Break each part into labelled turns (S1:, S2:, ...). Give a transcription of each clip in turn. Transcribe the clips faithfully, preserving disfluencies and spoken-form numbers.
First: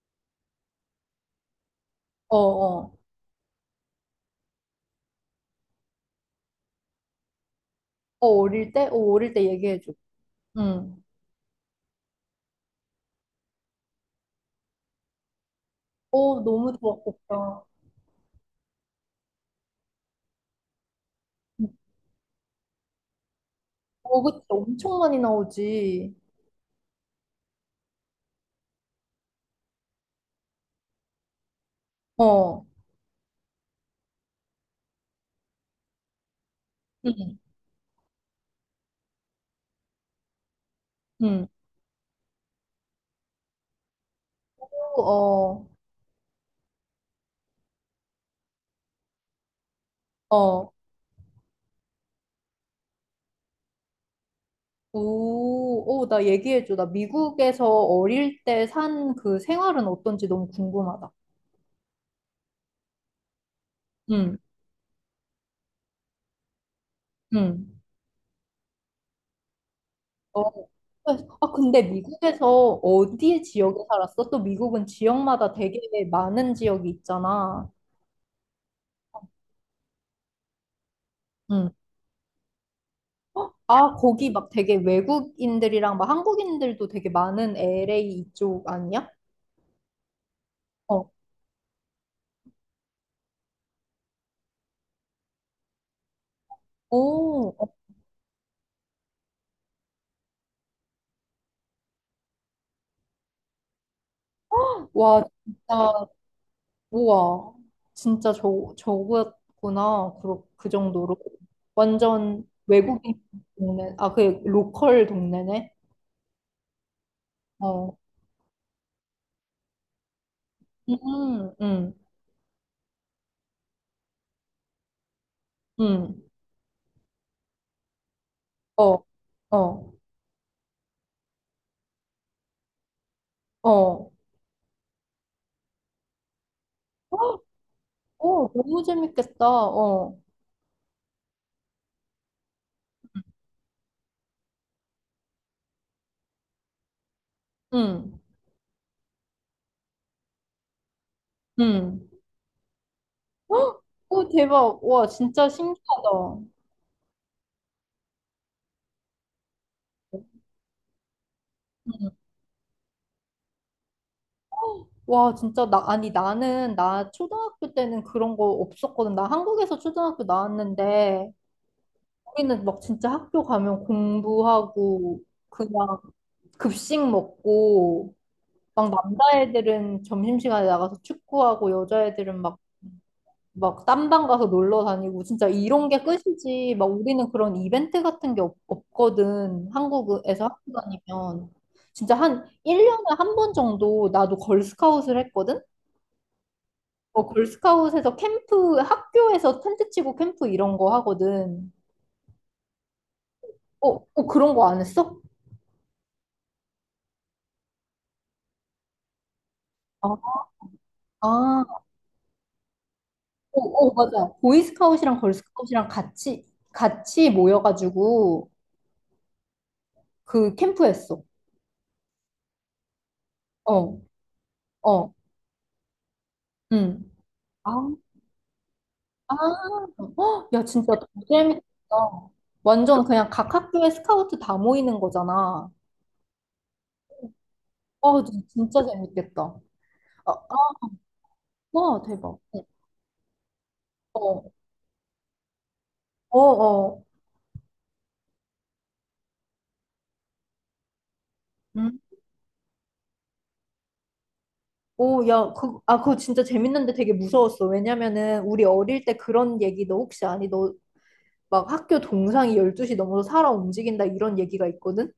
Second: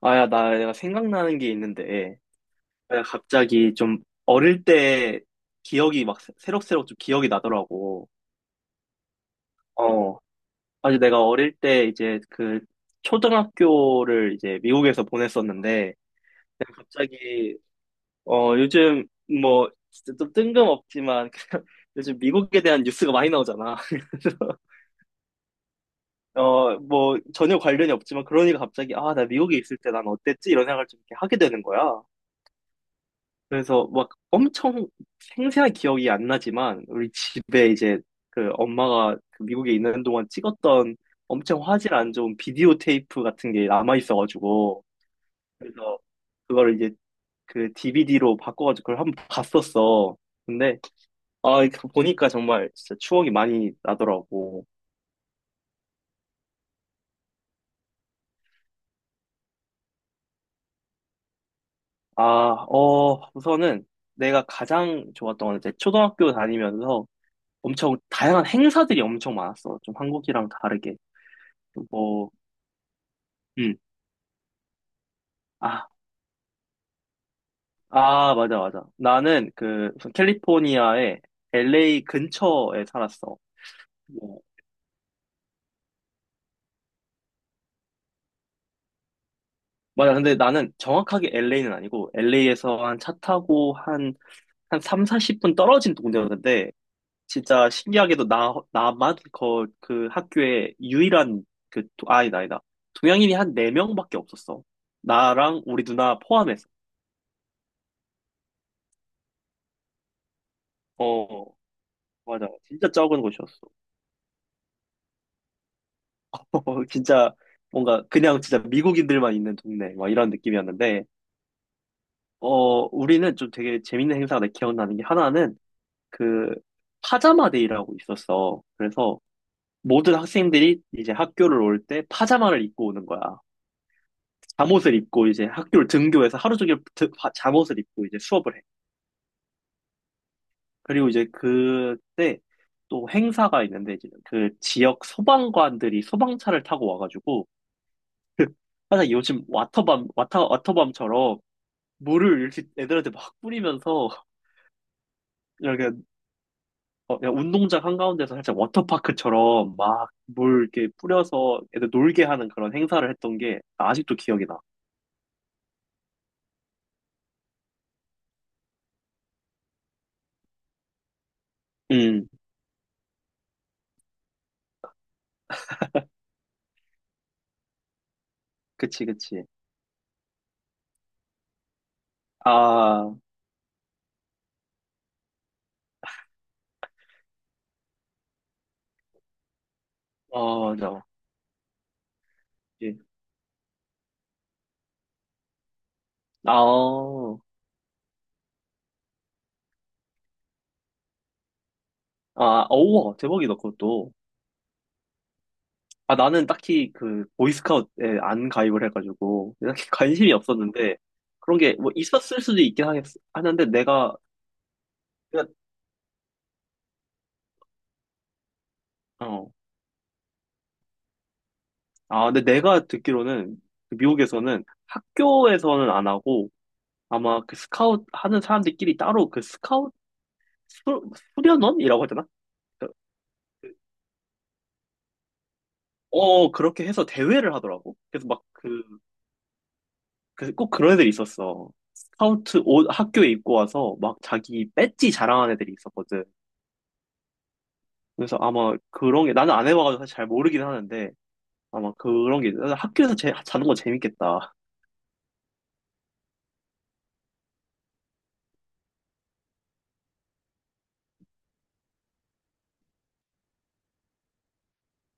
S1: 아, 야, 나 내가 생각나는 게 있는데,
S2: 어, 어.
S1: 내가 갑자기 좀 어릴 때 기억이 막 새- 새록새록 좀 기억이 나더라고.
S2: 어, 어릴 때? 어, 어릴 때 얘기해줘.
S1: 어. 아주
S2: 응.
S1: 내가 어릴 때 이제 그 초등학교를 이제 미국에서 보냈었는데,
S2: 어, 너무
S1: 내가 갑자기,
S2: 좋았겠다.
S1: 어, 요즘 뭐, 진짜 좀 뜬금없지만, 요즘 미국에 대한 뉴스가 많이 나오잖아.
S2: 어, 그치.
S1: 그래서
S2: 엄청 많이 나오지.
S1: 어, 뭐, 전혀 관련이 없지만, 그러니까 갑자기, 아, 나 미국에 있을 때 난 어땠지? 이런 생각을 좀 이렇게 하게 되는 거야.
S2: 어.
S1: 그래서 막 엄청 생생한 기억이 안 나지만 우리
S2: 응.
S1: 집에 이제 그 엄마가 그 미국에 있는 동안 찍었던
S2: 응.
S1: 엄청 화질 안 좋은 비디오 테이프 같은 게 남아 있어가지고
S2: 어,
S1: 그래서 그거를 이제 그 디비디로 바꿔가지고 그걸 한번 봤었어.
S2: 어.
S1: 근데 아이 보니까 정말 진짜 추억이 많이 나더라고.
S2: 오, 오, 나 얘기해줘. 나 미국에서 어릴 때 산 그 생활은 어떤지 너무 궁금하다.
S1: 아, 어 우선은
S2: 응,
S1: 내가 가장 좋았던 건 이제 초등학교 다니면서
S2: 응.
S1: 엄청 다양한 행사들이 엄청 많았어. 좀 한국이랑
S2: 어.
S1: 다르게.
S2: 아, 근데
S1: 뭐.
S2: 미국에서 어디 지역에
S1: 음.
S2: 살았어? 또 미국은 지역마다 되게
S1: 아,
S2: 많은 지역이 있잖아.
S1: 아, 맞아, 맞아. 나는 그 우선 캘리포니아의 엘에이 근처에 살았어.
S2: 아, 거기
S1: 뭐,
S2: 막 되게 외국인들이랑 막 한국인들도 되게 많은 엘에이 이쪽 아니야?
S1: 맞아. 근데 나는
S2: 어.
S1: 정확하게 엘에이는 아니고 엘에이에서 한 차 타고 한, 한삼 사십 분 떨어진 동네였는데
S2: 오, 어.
S1: 진짜 신기하게도 나, 나만 그, 그 학교에 유일한 그, 도- 아, 아니다, 아니다. 동양인이 한 네 명밖에 없었어.
S2: 와,
S1: 나랑 우리
S2: 진짜,
S1: 누나 포함해서.
S2: 우와. 진짜 저, 저거였구나. 그, 그 정도로.
S1: 어, 맞아.
S2: 완전
S1: 진짜 적은
S2: 외국인
S1: 곳이었어.
S2: 동네. 아, 그 로컬 동네네?
S1: 어, 진짜
S2: 어.
S1: 뭔가 그냥 진짜 미국인들만 있는 동네 막 이런 느낌이었는데
S2: 음, 음,
S1: 어 우리는 좀 되게 재밌는 행사가 기억나는 게 하나는
S2: 음.
S1: 그 파자마 데이라고 있었어.
S2: 어,
S1: 그래서
S2: 어,
S1: 모든 학생들이 이제 학교를 올 때 파자마를 입고 오는 거야.
S2: 어.
S1: 잠옷을 입고 이제 학교를 등교해서 하루 종일 드- 파-
S2: 헉!
S1: 잠옷을 입고 이제
S2: 어,
S1: 수업을 해.
S2: 너무 재밌겠다. 어.
S1: 그리고 이제 그때 또 행사가 있는데 이제 그 지역 소방관들이 소방차를 타고 와가지고
S2: 음,
S1: 항상 요즘 와터밤 와터 와터밤처럼
S2: 음.
S1: 물을 이렇게 애들한테 막
S2: 헉!
S1: 뿌리면서
S2: 오, 대박. 와, 진짜
S1: 이렇게
S2: 신기하다.
S1: 어, 그냥 운동장 한가운데서 살짝 워터파크처럼 막 물 이렇게 뿌려서 애들
S2: 음.
S1: 놀게 하는 그런 행사를 했던 게 아직도 기억이 나.
S2: 와, 진짜, 나, 아니, 나는, 나 초등학교 때는 그런 거 없었거든. 나 한국에서 초등학교 나왔는데,
S1: 음,
S2: 우리는 막 진짜 학교 가면 공부하고, 그냥 급식 먹고, 막
S1: 그치, 그치.
S2: 남자애들은 점심시간에 나가서 축구하고, 여자애들은 막,
S1: 아,
S2: 막 딴방 가서 놀러 다니고, 진짜 이런 게 끝이지. 막 우리는 그런 이벤트 같은 게 없, 없거든. 한국에서
S1: 어,
S2: 학교
S1: 맞아.
S2: 다니면. 진짜 한
S1: 예.
S2: 일 년에 한 번 정도 나도 걸스카웃을 했거든?
S1: 아,
S2: 어,
S1: 아,
S2: 걸스카웃에서 캠프, 학교에서 텐트 치고 캠프 이런 거 하거든.
S1: 어우와, 대박이다,
S2: 어,
S1: 그것도.
S2: 어, 그런 거 안 했어?
S1: 아, 나는 딱히 그, 보이스카우트에 안 가입을 해가지고, 딱히 관심이
S2: 아,
S1: 없었는데, 그런 게
S2: 아,
S1: 뭐 있었을 수도 있긴 하겠,
S2: 어,
S1: 하는데,
S2: 어,
S1: 내가,
S2: 맞아. 보이스카웃이랑
S1: 그냥,
S2: 걸스카웃이랑 같이, 같이 모여가지고
S1: 어,
S2: 그 캠프 했어.
S1: 아, 근데 내가 듣기로는 그
S2: 어,
S1: 미국에서는
S2: 어,
S1: 학교에서는 안 하고
S2: 응.
S1: 아마 그
S2: 아,
S1: 스카웃 하는 사람들끼리 따로
S2: 아,
S1: 그 스카웃
S2: 헉, 야, 진짜
S1: 수,
S2: 너무 재밌다.
S1: 수련원이라고 하잖아? 그-
S2: 완전 그냥 각 학교에 스카우트 다 모이는 거잖아.
S1: 어, 그렇게 해서 대회를 하더라고.
S2: 아,
S1: 그래서 막 그,
S2: 진짜 재밌겠다. 아,
S1: 그, 꼭
S2: 아,
S1: 그런 애들이 있었어.
S2: 와, 대박.
S1: 스카우트
S2: 응.
S1: 옷 학교에 입고 와서 막
S2: 어,
S1: 자기 배지 자랑하는 애들이 있었거든.
S2: 어, 어.
S1: 그래서 아마 그런 게 나는 안 해봐가지고 사실 잘 모르긴 하는데 아마
S2: 음.
S1: 그런 게 학교에서 제, 자는 거 재밌겠다.
S2: 오, 야, 그, 아, 그거 진짜 재밌는데 되게 무서웠어. 왜냐면은 우리 어릴 때 그런 얘기 너 혹시 아니? 너 막 학교 동상이 열두 시 넘어서 살아 움직인다 이런 얘기가 있거든?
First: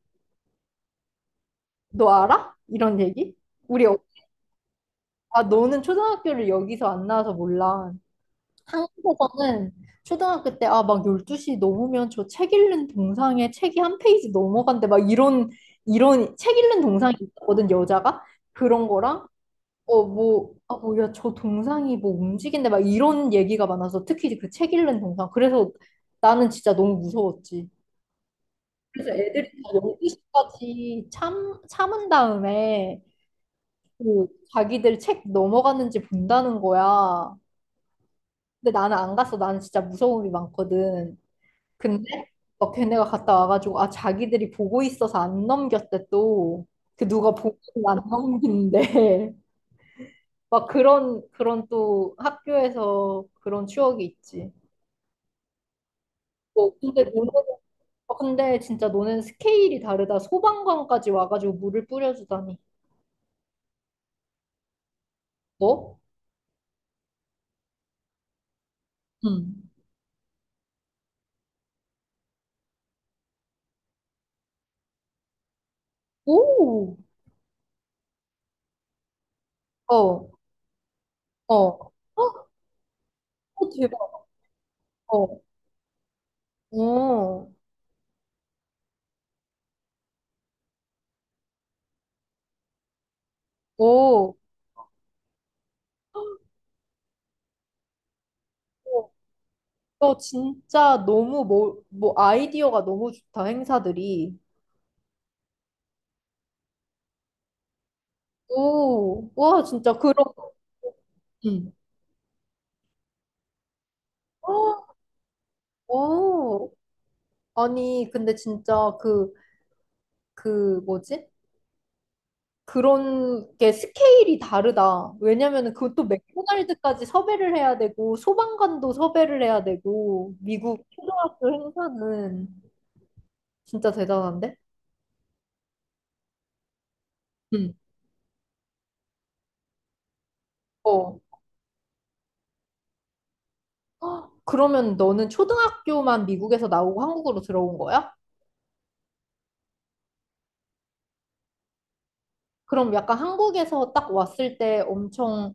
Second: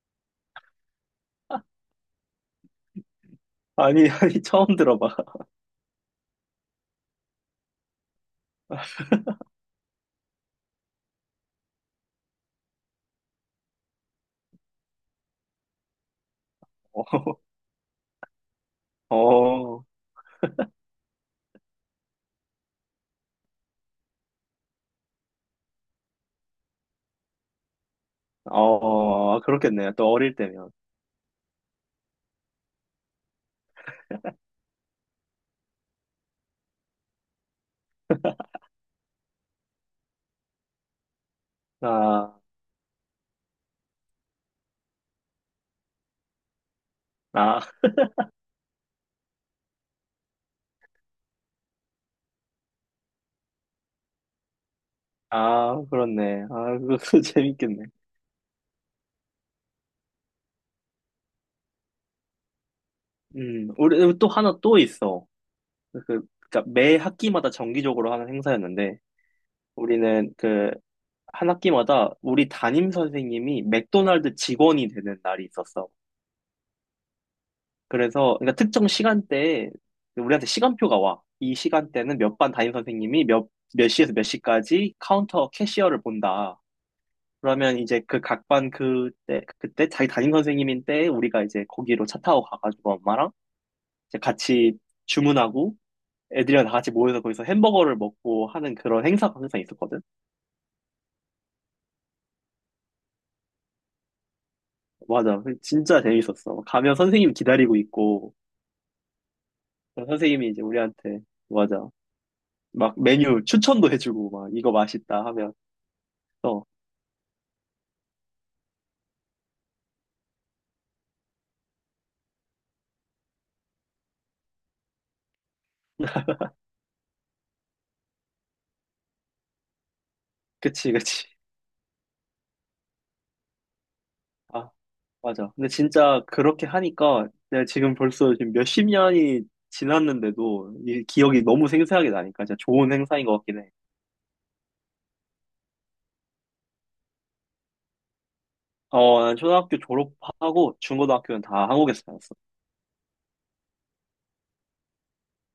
S2: 너 알아? 이런 얘기? 우리, 어-
S1: 아니, 아니, 처음 들어봐.
S2: 아, 너는 초등학교를 여기서 안 나와서 몰라. 한국에서는 초등학교 때, 아, 막 열두 시 넘으면 저 책 읽는 동상에 책이 한 페이지 넘어간대. 막 이런, 이런 책 읽는 동상이 있거든, 여자가? 그런
S1: 어,
S2: 거랑
S1: 어.
S2: 어, 뭐, 아, 뭐, 야, 저 동상이 뭐 움직인데 막 이런 얘기가 많아서 특히 그 책 읽는 동상. 그래서 나는 진짜 너무 무서웠지. 그래서
S1: 어,
S2: 애들이 다
S1: 그렇겠네요. 또 어릴 때면.
S2: 열두 시까지 참, 참은 다음에 그 자기들 책 넘어갔는지 본다는 거야. 근데 나는 안 갔어. 나는 진짜 무서움이 많거든. 근데
S1: 아,
S2: 막 걔네가 갔다 와가지고 아, 자기들이 보고 있어서 안 넘겼대 또. 그 누가 보고
S1: 아,
S2: 안 넘긴대. 막 그런, 그런 또 학교에서 그런 추억이 있지.
S1: 아, 그렇네.
S2: 뭐,
S1: 아,
S2: 근데
S1: 그것도
S2: 너는,
S1: 재밌겠네.
S2: 어, 근데 진짜 너는 스케일이 다르다. 소방관까지 와가지고 물을 뿌려주다니.
S1: 음, 우리 또 하나 또 있어.
S2: 너?
S1: 그, 그러니까 매 학기마다 정기적으로 하는 행사였는데,
S2: 응.
S1: 우리는 그, 한 학기마다 우리 담임 선생님이 맥도날드 직원이 되는 날이 있었어.
S2: 오!
S1: 그래서, 그러니까 특정 시간대에
S2: 어,
S1: 우리한테 시간표가 와. 이
S2: 어.
S1: 시간대는 몇 반 담임 선생님이 몇,
S2: 어,
S1: 몇
S2: 대박.
S1: 시에서 몇 시까지
S2: 어,
S1: 카운터 캐시어를 본다.
S2: 어,
S1: 그러면 이제 그 각반 그때 그때 자기 담임 선생님인 때 우리가 이제 거기로 차 타고 가가지고 엄마랑 이제
S2: 어.
S1: 같이 주문하고 애들이랑 다 같이 모여서 거기서 햄버거를 먹고 하는 그런
S2: 어,
S1: 행사가 항상 있었거든.
S2: 너 진짜 너무 뭐, 뭐 아이디어가 너무 좋다, 행사들이.
S1: 맞아, 진짜 재밌었어. 가면 선생님 기다리고 있고
S2: 오, 와, 진짜 그런,
S1: 선생님이 이제 우리한테,
S2: 응.
S1: 맞아, 막 메뉴 추천도 해주고 막 이거
S2: 어,
S1: 맛있다 하면, 어,
S2: 어. 아니, 근데 진짜 그, 그 뭐지? 그런 게 스케일이 다르다. 왜냐면은 그것도 맥도날드까지 섭외를 해야 되고 소방관도 섭외를 해야 되고 미국
S1: 그치, 그치.
S2: 초등학교 행사는 진짜 대단한데?
S1: 아, 맞아. 근데 진짜 그렇게 하니까 내가
S2: 응.
S1: 지금 벌써 지금 몇십 년이 지났는데도 이
S2: 어.
S1: 기억이 너무 생생하게 나니까 진짜 좋은 행사인 것 같긴 해.
S2: 헉, 그러면 너는 초등학교만 미국에서 나오고 한국으로 들어온 거야?
S1: 어, 난 초등학교 졸업하고 중고등학교는 다 한국에서 다녔어.
S2: 그럼 약간 한국에서 딱 왔을 때 엄청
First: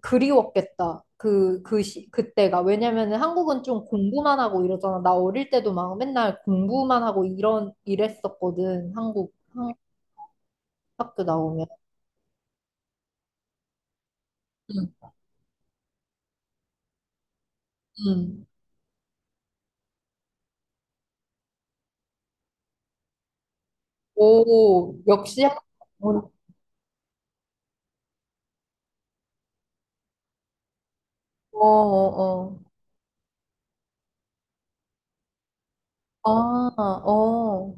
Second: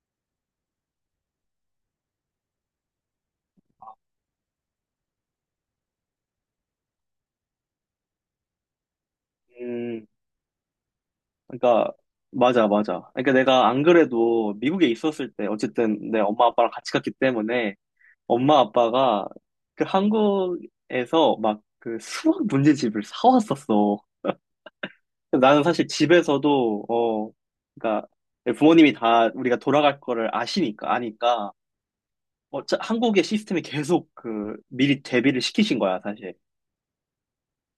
S2: 그리웠겠다. 그, 그 시, 그때가. 왜냐면은 한국은 좀 공부만 하고 이러잖아. 나 어릴 때도 막 맨날 공부만 하고 이런, 이랬었거든. 한국.
S1: 음,
S2: 학교 나오면.
S1: 그러니까 맞아, 맞아. 그러니까 내가 안 그래도 미국에
S2: 음.
S1: 있었을 때 어쨌든 내 엄마 아빠랑 같이 갔기 때문에
S2: 음.
S1: 엄마 아빠가 그 한국에서 막 그 수학 문제집을 사왔었어.
S2: 오, 역시 학-
S1: 나는 사실
S2: 어,
S1: 집에서도, 어, 그러니까 부모님이 다 우리가 돌아갈 거를 아시니까, 아니까,
S2: 어, 어,
S1: 어,
S2: 어.
S1: 짜- 한국의 시스템이 계속 그, 미리 대비를 시키신 거야,
S2: 아,
S1: 사실.
S2: 어,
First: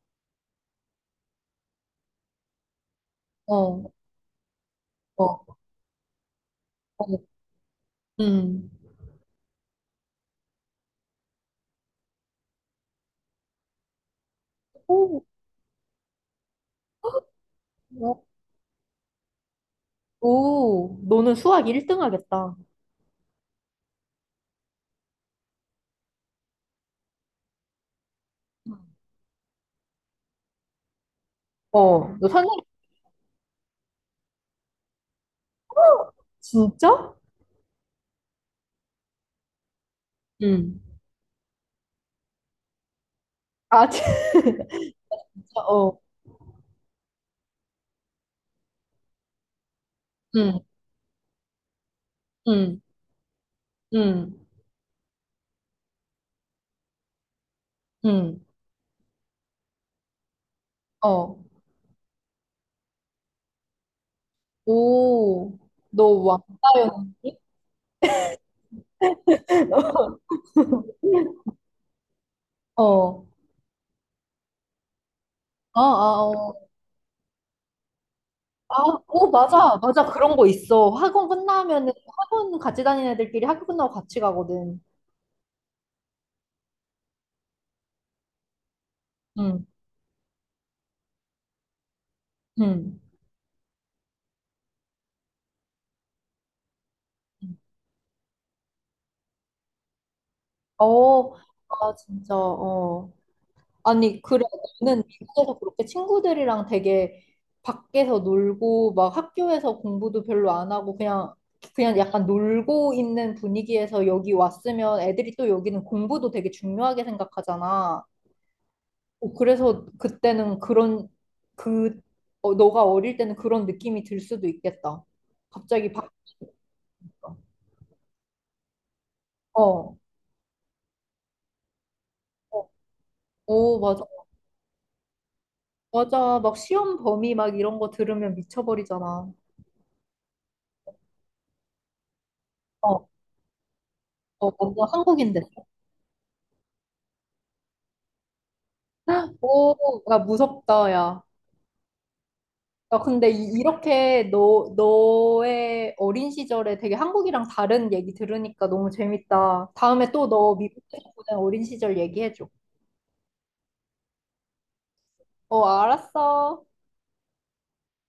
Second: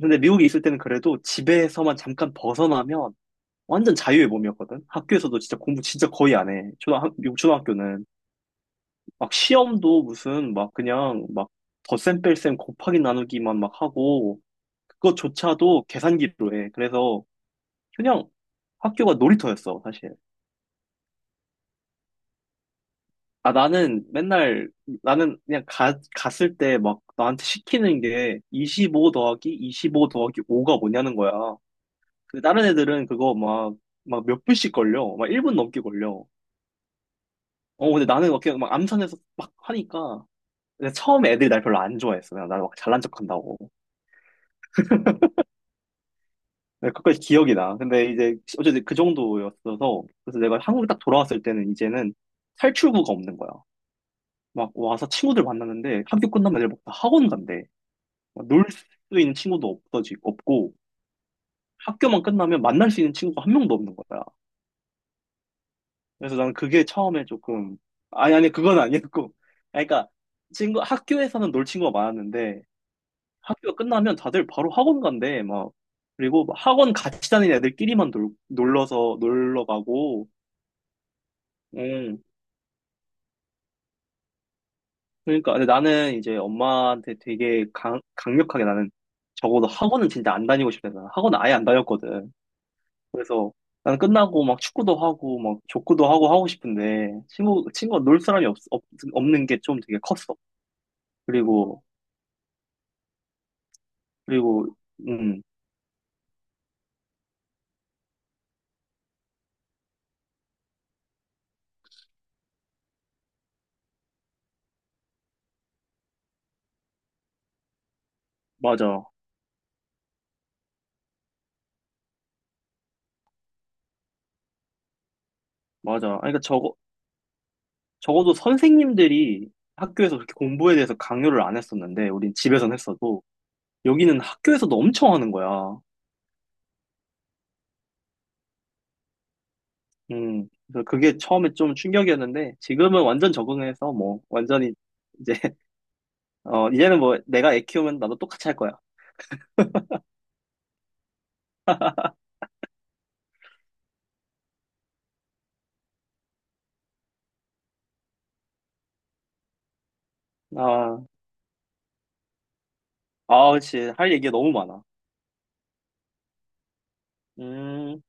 S1: 근데 미국에 있을 때는 그래도 집에서만 잠깐 벗어나면
S2: 어,
S1: 완전 자유의 몸이었거든? 학교에서도
S2: 어,
S1: 진짜 공부 진짜 거의 안 해.
S2: 어.
S1: 초등학, 미국 초등학교는.
S2: 음.
S1: 막 시험도 무슨 막 그냥 막 덧셈 뺄셈 곱하기 나누기만 막 하고,
S2: 오,
S1: 그것조차도 계산기로 해. 그래서
S2: 어,
S1: 그냥 학교가 놀이터였어, 사실.
S2: 오, 너는 수학 일 등 하겠다.
S1: 아, 나는 맨날, 나는 그냥 가, 갔을 때 막 나한테 시키는 게 이십오 더하기 이십오 더하기 오가 뭐냐는 거야.
S2: 어, 너
S1: 근데
S2: 선생님,
S1: 다른 애들은 그거 막, 막 몇 분씩 걸려. 막 일 분 넘게 걸려.
S2: 진짜?
S1: 어, 근데 나는 막 그냥 막 암산해서 막 하니까.
S2: 음.
S1: 근데 처음에 애들이 날 별로 안 좋아했어. 그냥 나막 잘난 척 한다고.
S2: 아, 진짜, 어,
S1: 근데 그까지 기억이 나. 근데 이제, 어쨌든 그 정도였어서. 그래서 내가
S2: 음.
S1: 한국에 딱 돌아왔을 때는 이제는
S2: 음.
S1: 탈출구가 없는 거야.
S2: 음.
S1: 막 와서 친구들 만났는데 학교 끝나면 애들 막다 학원 간대.
S2: 음.
S1: 놀 수 있는 친구도 없어지, 없고,
S2: 어,
S1: 학교만 끝나면 만날 수 있는 친구가 한 명도 없는 거야.
S2: 오, 너
S1: 그래서 나는 그게
S2: 왕따였,
S1: 처음에 조금, 아니, 아니, 그건 아니었고. 아니, 그러니까, 친구, 학교에서는 놀 친구가 많았는데,
S2: 어,
S1: 학교가 끝나면 다들 바로 학원 간대, 막.
S2: 아, 아,
S1: 그리고 막
S2: 어.
S1: 학원 같이 다니는 애들끼리만 놀,
S2: 아,
S1: 놀러서,
S2: 오,
S1: 놀러
S2: 맞아, 맞아.
S1: 가고.
S2: 그런 거 있어. 학원 끝나면은,
S1: 음.
S2: 학원 같이 다니는 애들끼리 학교 끝나고 같이 가거든.
S1: 그러니까, 근데 나는 이제 엄마한테 되게 강, 강력하게 나는
S2: 응,
S1: 적어도 학원은 진짜 안 다니고 싶다. 나는 학원 아예 안 다녔거든.
S2: 응.
S1: 그래서 난 끝나고 막 축구도 하고 막 족구도 하고 하고 싶은데 친구 친구가 놀 사람이 없, 없 없는 게 좀 되게 컸어.
S2: 어,
S1: 그리고
S2: 아, 진짜, 어. 아니, 그래,
S1: 그리고
S2: 너는
S1: 음,
S2: 미국에서 그렇게 친구들이랑 되게 밖에서 놀고, 막 학교에서 공부도 별로 안 하고, 그냥, 그냥, 약간 놀고 있는 분위기에서 여기 왔으면 애들이 또 여기는 공부도 되게 중요하게 생각하잖아.
S1: 맞아,
S2: 어, 그래서 그때는 그런 그 어, 너가 어릴 때는 그런 느낌이 들 수도 있겠다. 갑자기
S1: 맞아.
S2: 바,
S1: 아니, 그러니까 적어 적어도 선생님들이
S2: 어,
S1: 학교에서 그렇게 공부에 대해서 강요를 안 했었는데 우린
S2: 어,
S1: 집에선 했어도
S2: 오, 맞아,
S1: 여기는 학교에서도 엄청 하는 거야.
S2: 맞아. 막 시험 범위 막 이런 거 들으면 미쳐버리잖아.
S1: 음, 그래서 그게 처음에 좀 충격이었는데 지금은
S2: 어,
S1: 완전 적응해서 뭐
S2: 어,
S1: 완전히
S2: 뭔가
S1: 이제
S2: 한국인데.
S1: 어, 이제는 뭐 내가 애 키우면 나도 똑같이 할 거야.
S2: 오, 야, 무섭다, 야. 야, 근데 이, 이렇게 너, 너의 어린 시절에 되게 한국이랑 다른 얘기 들으니까 너무 재밌다. 다음에 또 너 미국에서
S1: 아,
S2: 보낸 어린 시절 얘기해줘.
S1: 아, 그치. 할 얘기가 너무 많아.
S2: 어, 알았어.
S1: 음,